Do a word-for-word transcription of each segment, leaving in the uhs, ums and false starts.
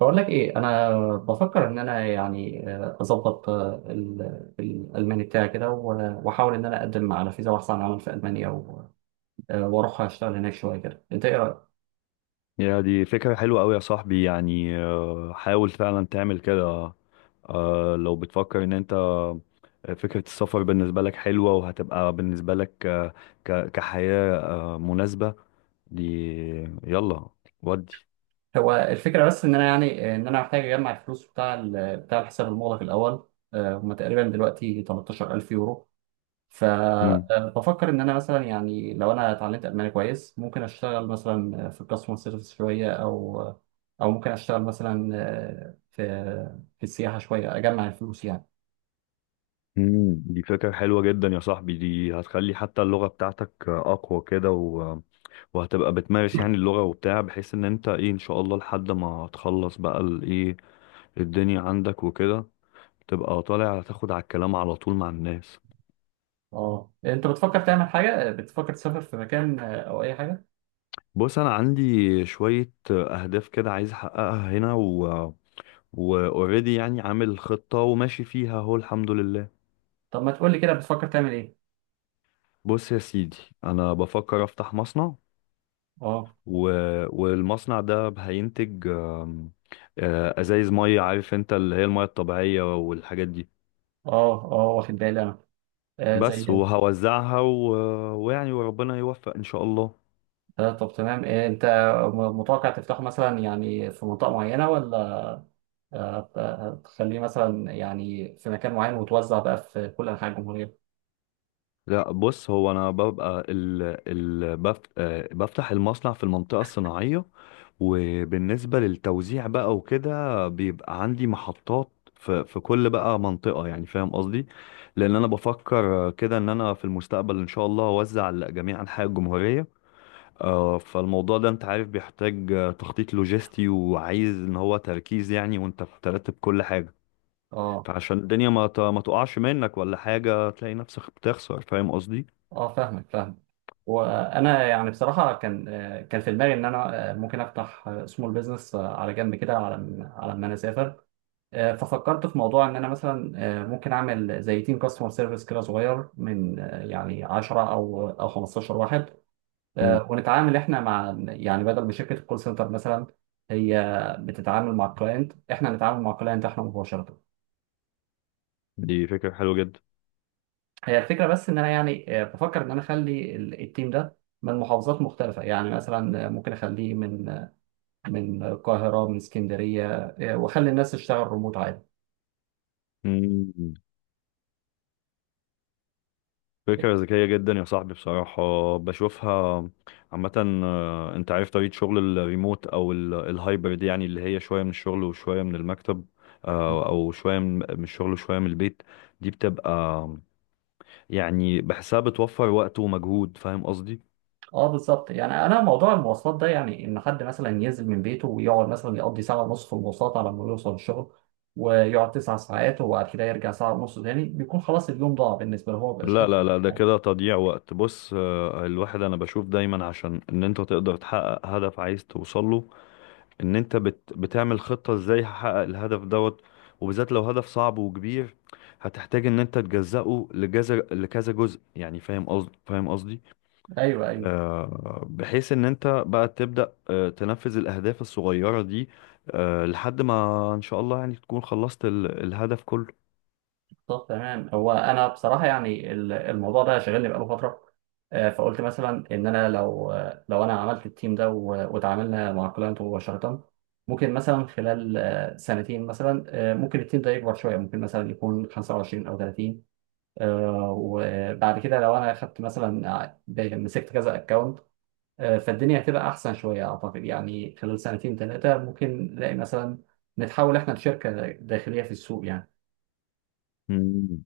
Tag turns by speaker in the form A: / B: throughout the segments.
A: بقول لك ايه. انا بفكر ان انا، يعني، آه، اظبط آه، ال- الالماني بتاعي كده، و- واحاول ان انا اقدم على فيزا بحث عن عمل في المانيا، و- آه، واروح اشتغل هناك شويه كده. انت ايه رايك؟
B: يا دي فكرة حلوة أوي يا صاحبي يعني آه، حاول فعلا تعمل كده. آه، لو بتفكر إن أنت آه، فكرة السفر بالنسبة لك حلوة، وهتبقى بالنسبة لك آه، ك- كحياة آه، مناسبة. دي يلا ودي.
A: هو الفكره بس ان انا، يعني، آه، ان انا محتاج اجمع الفلوس بتاع ال- بتاع الحساب المغلق الاول. آه، هما تقريبا دلوقتي تلتاشر ألف يورو.
B: مم.
A: فبفكر ان انا مثلا يعني لو انا اتعلمت الماني كويس، ممكن اشتغل مثلا في الكاستمر سيرفيس شويه، او او ممكن اشتغل مثلا آه، في في السياحه شويه، اجمع الفلوس يعني.
B: مم. دي فكرة حلوة جدا يا صاحبي، دي هتخلي حتى اللغة بتاعتك آه، أقوى كده. و... وهتبقى بتمارس يعني اللغة وبتاع، بحيث إن أنت إيه إن شاء الله لحد ما تخلص بقى الإيه الدنيا عندك وكده، تبقى طالع تاخد على الكلام على طول مع الناس.
A: اه، انت بتفكر تعمل حاجه؟ بتفكر تسافر في مكان آه، او اي حاجه؟
B: بص انا عندي شوية اهداف كده عايز احققها هنا، و واوريدي يعني عامل خطة وماشي فيها اهو، الحمد لله.
A: طب ما تقول لي كده، بتفكر تعمل ايه؟
B: بص يا سيدي، انا بفكر افتح مصنع.
A: اه،
B: و... والمصنع ده هينتج آم، آه، ازايز مية، عارف انت اللي هي المية الطبيعية والحاجات دي.
A: اه، اه، واخد بالي انا. آه
B: بس
A: زي...
B: وهوزعها، و... ويعني وربنا يوفق ان شاء الله.
A: آه طب، تمام. آه انت م- متوقع تفتحه مثلا، يعني في منطقه معينه، ولا هت- هتخليه مثلا يعني في مكان معين، وتوزع بقى في كل انحاء الجمهوريه؟
B: لا بص، هو انا ببقى ال ال بف آه، بفتح المصنع في المنطقه الصناعيه. وبالنسبه للتوزيع بقى وكده، بيبقى عندي محطات في في كل بقى منطقه، يعني فاهم قصدي؟ لان انا بفكر آه، كده ان انا في المستقبل ان شاء الله اوزع لجميع انحاء الجمهوريه. آه، فالموضوع ده انت عارف بيحتاج آه، تخطيط لوجستي، وعايز ان هو تركيز يعني وانت بترتب كل حاجه،
A: اه،
B: فعشان الدنيا ما ت- ما تقعش منك ولا حاجه، تلاقي نفسك بتخسر. فاهم قصدي؟
A: اه، فاهمك فاهمك. وانا يعني بصراحه كان، آه، كان في دماغي ان انا، آه، ممكن افتح سمول بزنس على جنب كده، على م- على ما انا اسافر. آه، ففكرت في موضوع ان انا مثلا، آه، ممكن اعمل زي تيم كاستمر سيرفيس كده صغير من، آه، يعني عشرة او او خمسة عشر واحد. آه، ونتعامل احنا مع، يعني، بدل ما شركه الكول سنتر مثلا هي بتتعامل مع الكلاينت، احنا نتعامل مع الكلاينت احنا مباشره.
B: دي فكرة حلوة جدا.
A: هي الفكرة بس إن أنا، يعني، آه، بفكر إن أنا أخلي ال- التيم ده من محافظات مختلفة، يعني مثلا آه، ممكن أخليه من آه، من القاهرة، من اسكندرية. آه، وأخلي الناس تشتغل ريموت عادي.
B: مم. فكرة ذكية جدا يا صاحبي بصراحة، بشوفها عامة. آه، انت عارف طريقة شغل الريموت او ال- الهايبرد، يعني اللي هي شوية من الشغل وشوية من المكتب، آه، او شوية من من الشغل وشوية من البيت. دي بتبقى يعني بحسها بتوفر وقت ومجهود، فاهم قصدي؟
A: اه، بالظبط يعني. انا موضوع المواصلات ده، يعني ان حد مثلا ينزل من بيته، ويقعد مثلا يقضي ساعه ونص في المواصلات على ما يوصل الشغل، ويقعد تسع ساعات، وبعد كده يرجع ساعه ونص تاني، بيكون خلاص اليوم ضاع بالنسبه له، هو مبقاش
B: لا
A: قادر.
B: لا لا، ده كده تضييع وقت. بص آه، الواحد انا بشوف دايما عشان ان انت تقدر تحقق هدف عايز توصله، ان انت بت بتعمل خطة ازاي هحقق الهدف دوت. وبالذات لو هدف صعب وكبير، هتحتاج ان انت تجزأه لجزء، لكذا جزء يعني. فاهم قصدي؟ فاهم قصدي؟
A: ايوه، ايوه.
B: آه بحيث ان انت بقى تبدأ آه تنفذ الاهداف الصغيرة دي آه لحد ما ان شاء الله يعني تكون خلصت ال- الهدف كله.
A: طب، تمام. هو انا بصراحه يعني ال- الموضوع ده شاغلني بقاله فتره. آه، فقلت مثلا ان انا لو، آه، لو انا عملت التيم ده و- وتعاملنا مع كلاينت مباشره، ممكن مثلا خلال آه، سنتين مثلا، آه، ممكن التيم ده يكبر شويه، ممكن مثلا يكون خمسة وعشرين او تلاتين. آه، وبعد كده لو انا خدت مثلا ع- مسكت كذا اكونت، فالدنيا هتبقى احسن شويه اعتقد، يعني خلال سنتين ثلاثه ممكن نلاقي مثلا نتحول احنا لشركه داخليه في السوق يعني.
B: مم.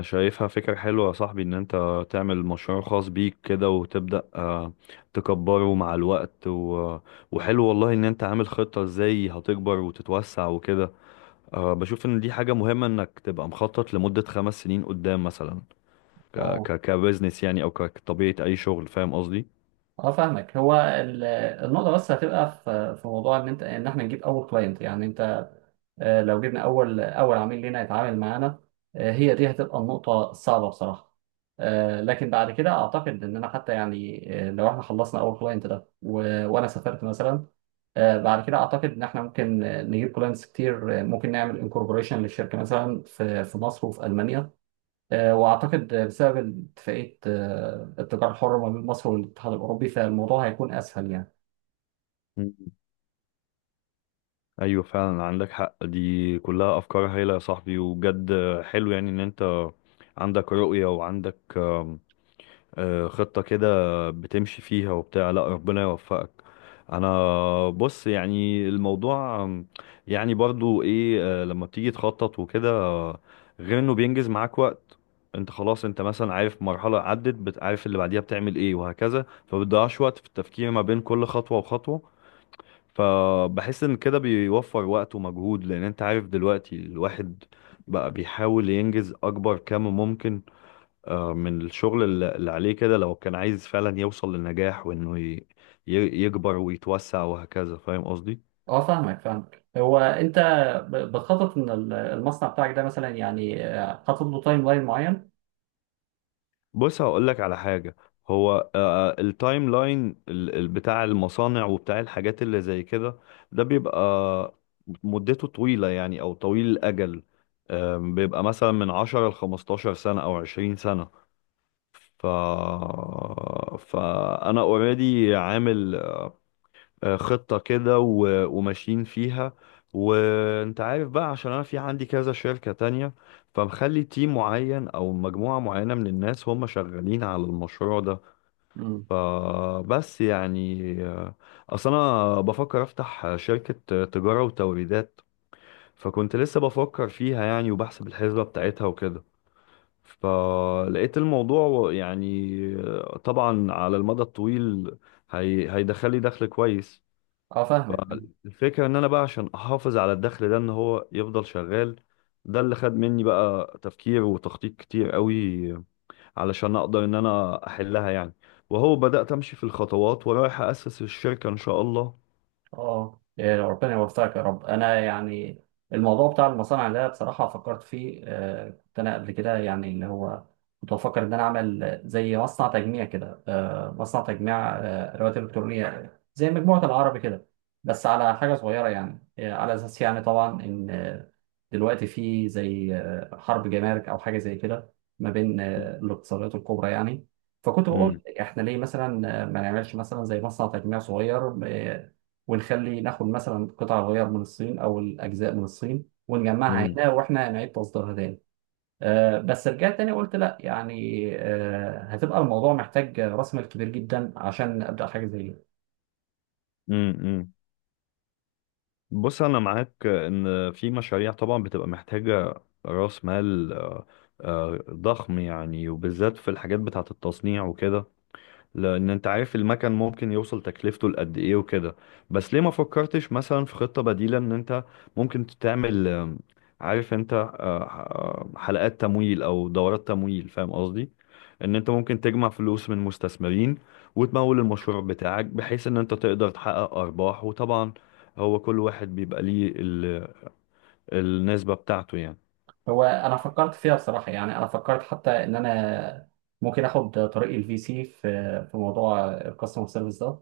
B: شايفها فكرة حلوة يا صاحبي، ان انت تعمل مشروع خاص بيك كده، وتبدأ آه، تكبره مع الوقت. و... وحلو والله ان انت عامل خطة ازاي هتكبر وتتوسع وكده. آه، بشوف ان دي حاجة مهمة انك تبقى مخطط لمدة خمس سنين قدام مثلا، ك... ك... كبزنس يعني، او ك- كطبيعة اي شغل. فاهم قصدي؟
A: اه، فاهمك. هو ال- النقطة بس هتبقى في في موضوع ان انت، ان احنا نجيب اول كلاينت يعني. انت، آه، لو جبنا اول اول عميل لينا يتعامل معانا، آه، هي دي هتبقى النقطة الصعبة بصراحة. آه، لكن بعد كده اعتقد اننا حتى، يعني، آه، لو احنا خلصنا اول كلاينت ده و- وانا سافرت مثلا، آه، بعد كده اعتقد ان احنا ممكن آه، نجيب كلاينتس كتير. آه، ممكن نعمل انكوربوريشن للشركة مثلا في في مصر وفي ألمانيا. آه، وأعتقد بسبب اتفاقية آه، التجارة الحرة ما بين مصر والاتحاد الأوروبي، فالموضوع هيكون أسهل يعني.
B: مم. ايوه فعلا عندك حق، دي كلها افكار هايلة يا صاحبي وبجد. حلو يعني ان انت عندك رؤية، وعندك آه، خطة كده بتمشي فيها وبتاع. لا ربنا يوفقك. انا بص يعني الموضوع آم، يعني برضو ايه، آه، لما بتيجي تخطط وكده، آه، غير انه بينجز معاك وقت. انت خلاص، انت مثلا عارف مرحلة عدت، بتعرف اللي بعديها بتعمل ايه وهكذا، فبتضيعش وقت في التفكير ما بين كل خطوة وخطوة. فبحس ان كده بيوفر وقت ومجهود، لان انت عارف دلوقتي الواحد بقى بيحاول ينجز اكبر كم ممكن من الشغل الل- اللي عليه كده، لو كان عايز فعلا يوصل للنجاح، وانه ي- ي- يكبر ويتوسع وهكذا. فاهم قصدي؟
A: أه، فاهمك فاهمك. هو أنت ب- بتخطط إن ال- المصنع بتاعك ده، مثلا يعني آه، حاطط له تايم لاين معين؟
B: بص هقول لك على حاجة. هو آه، آه، التايم لاين ال- ال- بتاع المصانع وبتاع الحاجات اللي زي كده، ده بيبقى مدته طويلة يعني، او طويل الاجل. آم، بيبقى مثلا من عشر ل خمستاشر سنة او عشرين سنة. ف... فانا اوريدي عامل آه، خطة كده و- وماشيين فيها. وانت عارف بقى، عشان انا في عندي كذا شركة تانية، فمخلي تيم معين او مجموعة معينة من الناس هم شغالين على المشروع ده.
A: مم.
B: فبس يعني، آه، اصل انا بفكر افتح شركة تجارة وتوريدات، فكنت لسه بفكر فيها يعني وبحسب الحسبة بتاعتها وكده، فلقيت الموضوع يعني آه، طبعا على المدى الطويل هي... هيدخلي دخل كويس.
A: أه، فاهمك.
B: الفكرة ان انا بقى عشان احافظ على الدخل ده ان هو يفضل شغال، ده اللي خد مني بقى تفكير وتخطيط كتير قوي علشان اقدر ان انا احلها يعني. وهو بدأت امشي في الخطوات ورايح اسس الشركة ان شاء الله.
A: اه، إيه، ربنا يوفقك يا رب. انا يعني الموضوع بتاع المصانع ده بصراحه فكرت فيه. آه، كنت انا قبل كده، يعني اللي هو كنت بفكر ان انا اعمل زي مصنع تجميع كده، آه، مصنع تجميع آه، ادوات الكترونيه زي مجموعه العربي كده، بس على حاجه صغيره يعني. آه، على اساس يعني طبعا ان آه، دلوقتي في زي آه، حرب جمارك او حاجه زي كده ما بين آه، الاقتصادات الكبرى يعني. فكنت
B: امم.
A: بقول احنا ليه مثلا آه، ما نعملش مثلا زي مصنع تجميع صغير، آه، ونخلي ناخد مثلا قطع الغيار من الصين او الاجزاء من الصين ونجمعها
B: امم.
A: هنا، واحنا نعيد تصديرها تاني. آه، بس رجعت تاني قلت لا، يعني آه، هتبقى الموضوع محتاج راس مال كبير جدا عشان ابدا حاجه زي دي.
B: امم. بص انا معاك ان في مشاريع طبعا بتبقى محتاجة راس مال آه، آه، ضخم يعني، وبالذات في الحاجات بتاعة التصنيع وكده، لان انت عارف المكن ممكن يوصل تكلفته لقد ايه وكده. بس ليه ما فكرتش مثلا في خطة بديلة؟ ان انت ممكن تعمل آم، عارف انت آه، آه، حلقات تمويل او دورات تمويل. فاهم قصدي؟ ان انت ممكن تجمع فلوس من مستثمرين وتمول المشروع بتاعك، بحيث ان انت تقدر تحقق ارباح. وطبعا هو كل واحد بيبقى ليه ال- النسبة بتاعته يعني.
A: هو انا فكرت فيها بصراحه، يعني انا فكرت حتى ان انا ممكن اخد طريق الفي سي في في موضوع الكاستمر سيرفيس ده،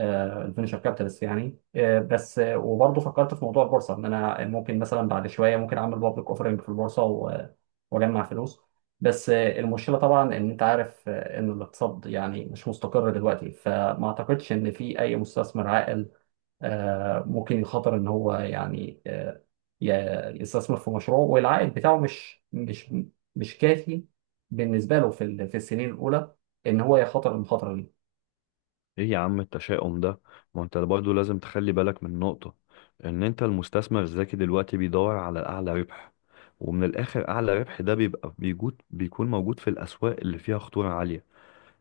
A: الفينشر كابيتالست يعني. آه، بس آه، وبرضه فكرت في موضوع البورصه ان انا ممكن مثلا بعد شويه ممكن اعمل بابليك اوفرنج في البورصه و- واجمع فلوس. بس آه، المشكله طبعا ان انت عارف آه، ان الاقتصاد يعني مش مستقر دلوقتي، فما اعتقدش ان في اي مستثمر عاقل آه، ممكن يخاطر ان هو، يعني، آه، ي- يستثمر في مشروع والعائد بتاعه مش مش مش كافي بالنسبه له في ال- في السنين الاولى، ان هو يخاطر المخاطره دي.
B: ايه يا عم التشاؤم ده؟ ما انت برضه لازم تخلي بالك من نقطة ان انت المستثمر الذكي دلوقتي بيدور على الاعلى ربح، ومن الاخر اعلى ربح ده بيبقى بيجود بيكون موجود في الاسواق اللي فيها خطورة عالية.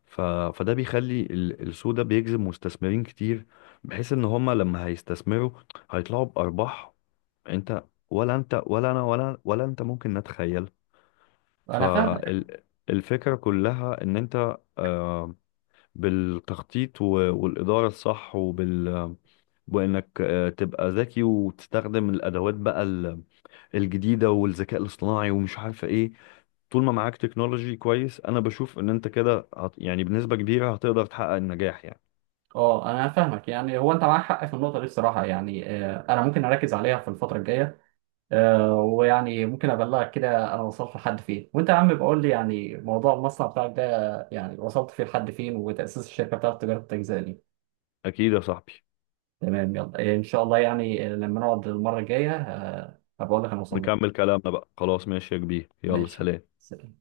B: ف... فده بيخلي ال- السوق ده بيجذب مستثمرين كتير، بحيث ان هما لما هيستثمروا هيطلعوا بارباح. انت ولا انت ولا انا ولا ولا انت ممكن نتخيل.
A: انا فاهمك.
B: فالفكرة كلها ان انت آه، بالتخطيط و- والإدارة الصح وبال وإنك آه، تبقى ذكي وتستخدم الأدوات بقى ال- الجديدة والذكاء الاصطناعي، ومش عارفة إيه. طول ما معاك تكنولوجي كويس، أنا بشوف إن أنت كده هت... يعني بنسبة كبيرة هتقدر تحقق النجاح يعني.
A: اه، انا فاهمك. يعني هو انت معاك حق في النقطه دي بصراحه يعني. آه، انا ممكن اركز عليها في الفتره الجايه. آه، ويعني ممكن ابلغك كده انا وصلت لحد فين، وانت يا عم بقول لي يعني موضوع المصنع بتاعك ده، يعني وصلت فيه لحد فين، وتاسيس الشركه بتاعت تجاره التجزئه دي.
B: أكيد يا صاحبي.
A: تمام، يلا، إيه، ان شاء الله يعني. لما نقعد المره الجايه آه، هبقول لك انا وصلت.
B: نكمل كلامنا بقى، خلاص، ماشي يا كبير، يلا
A: ماشي.
B: سلام.
A: سلام.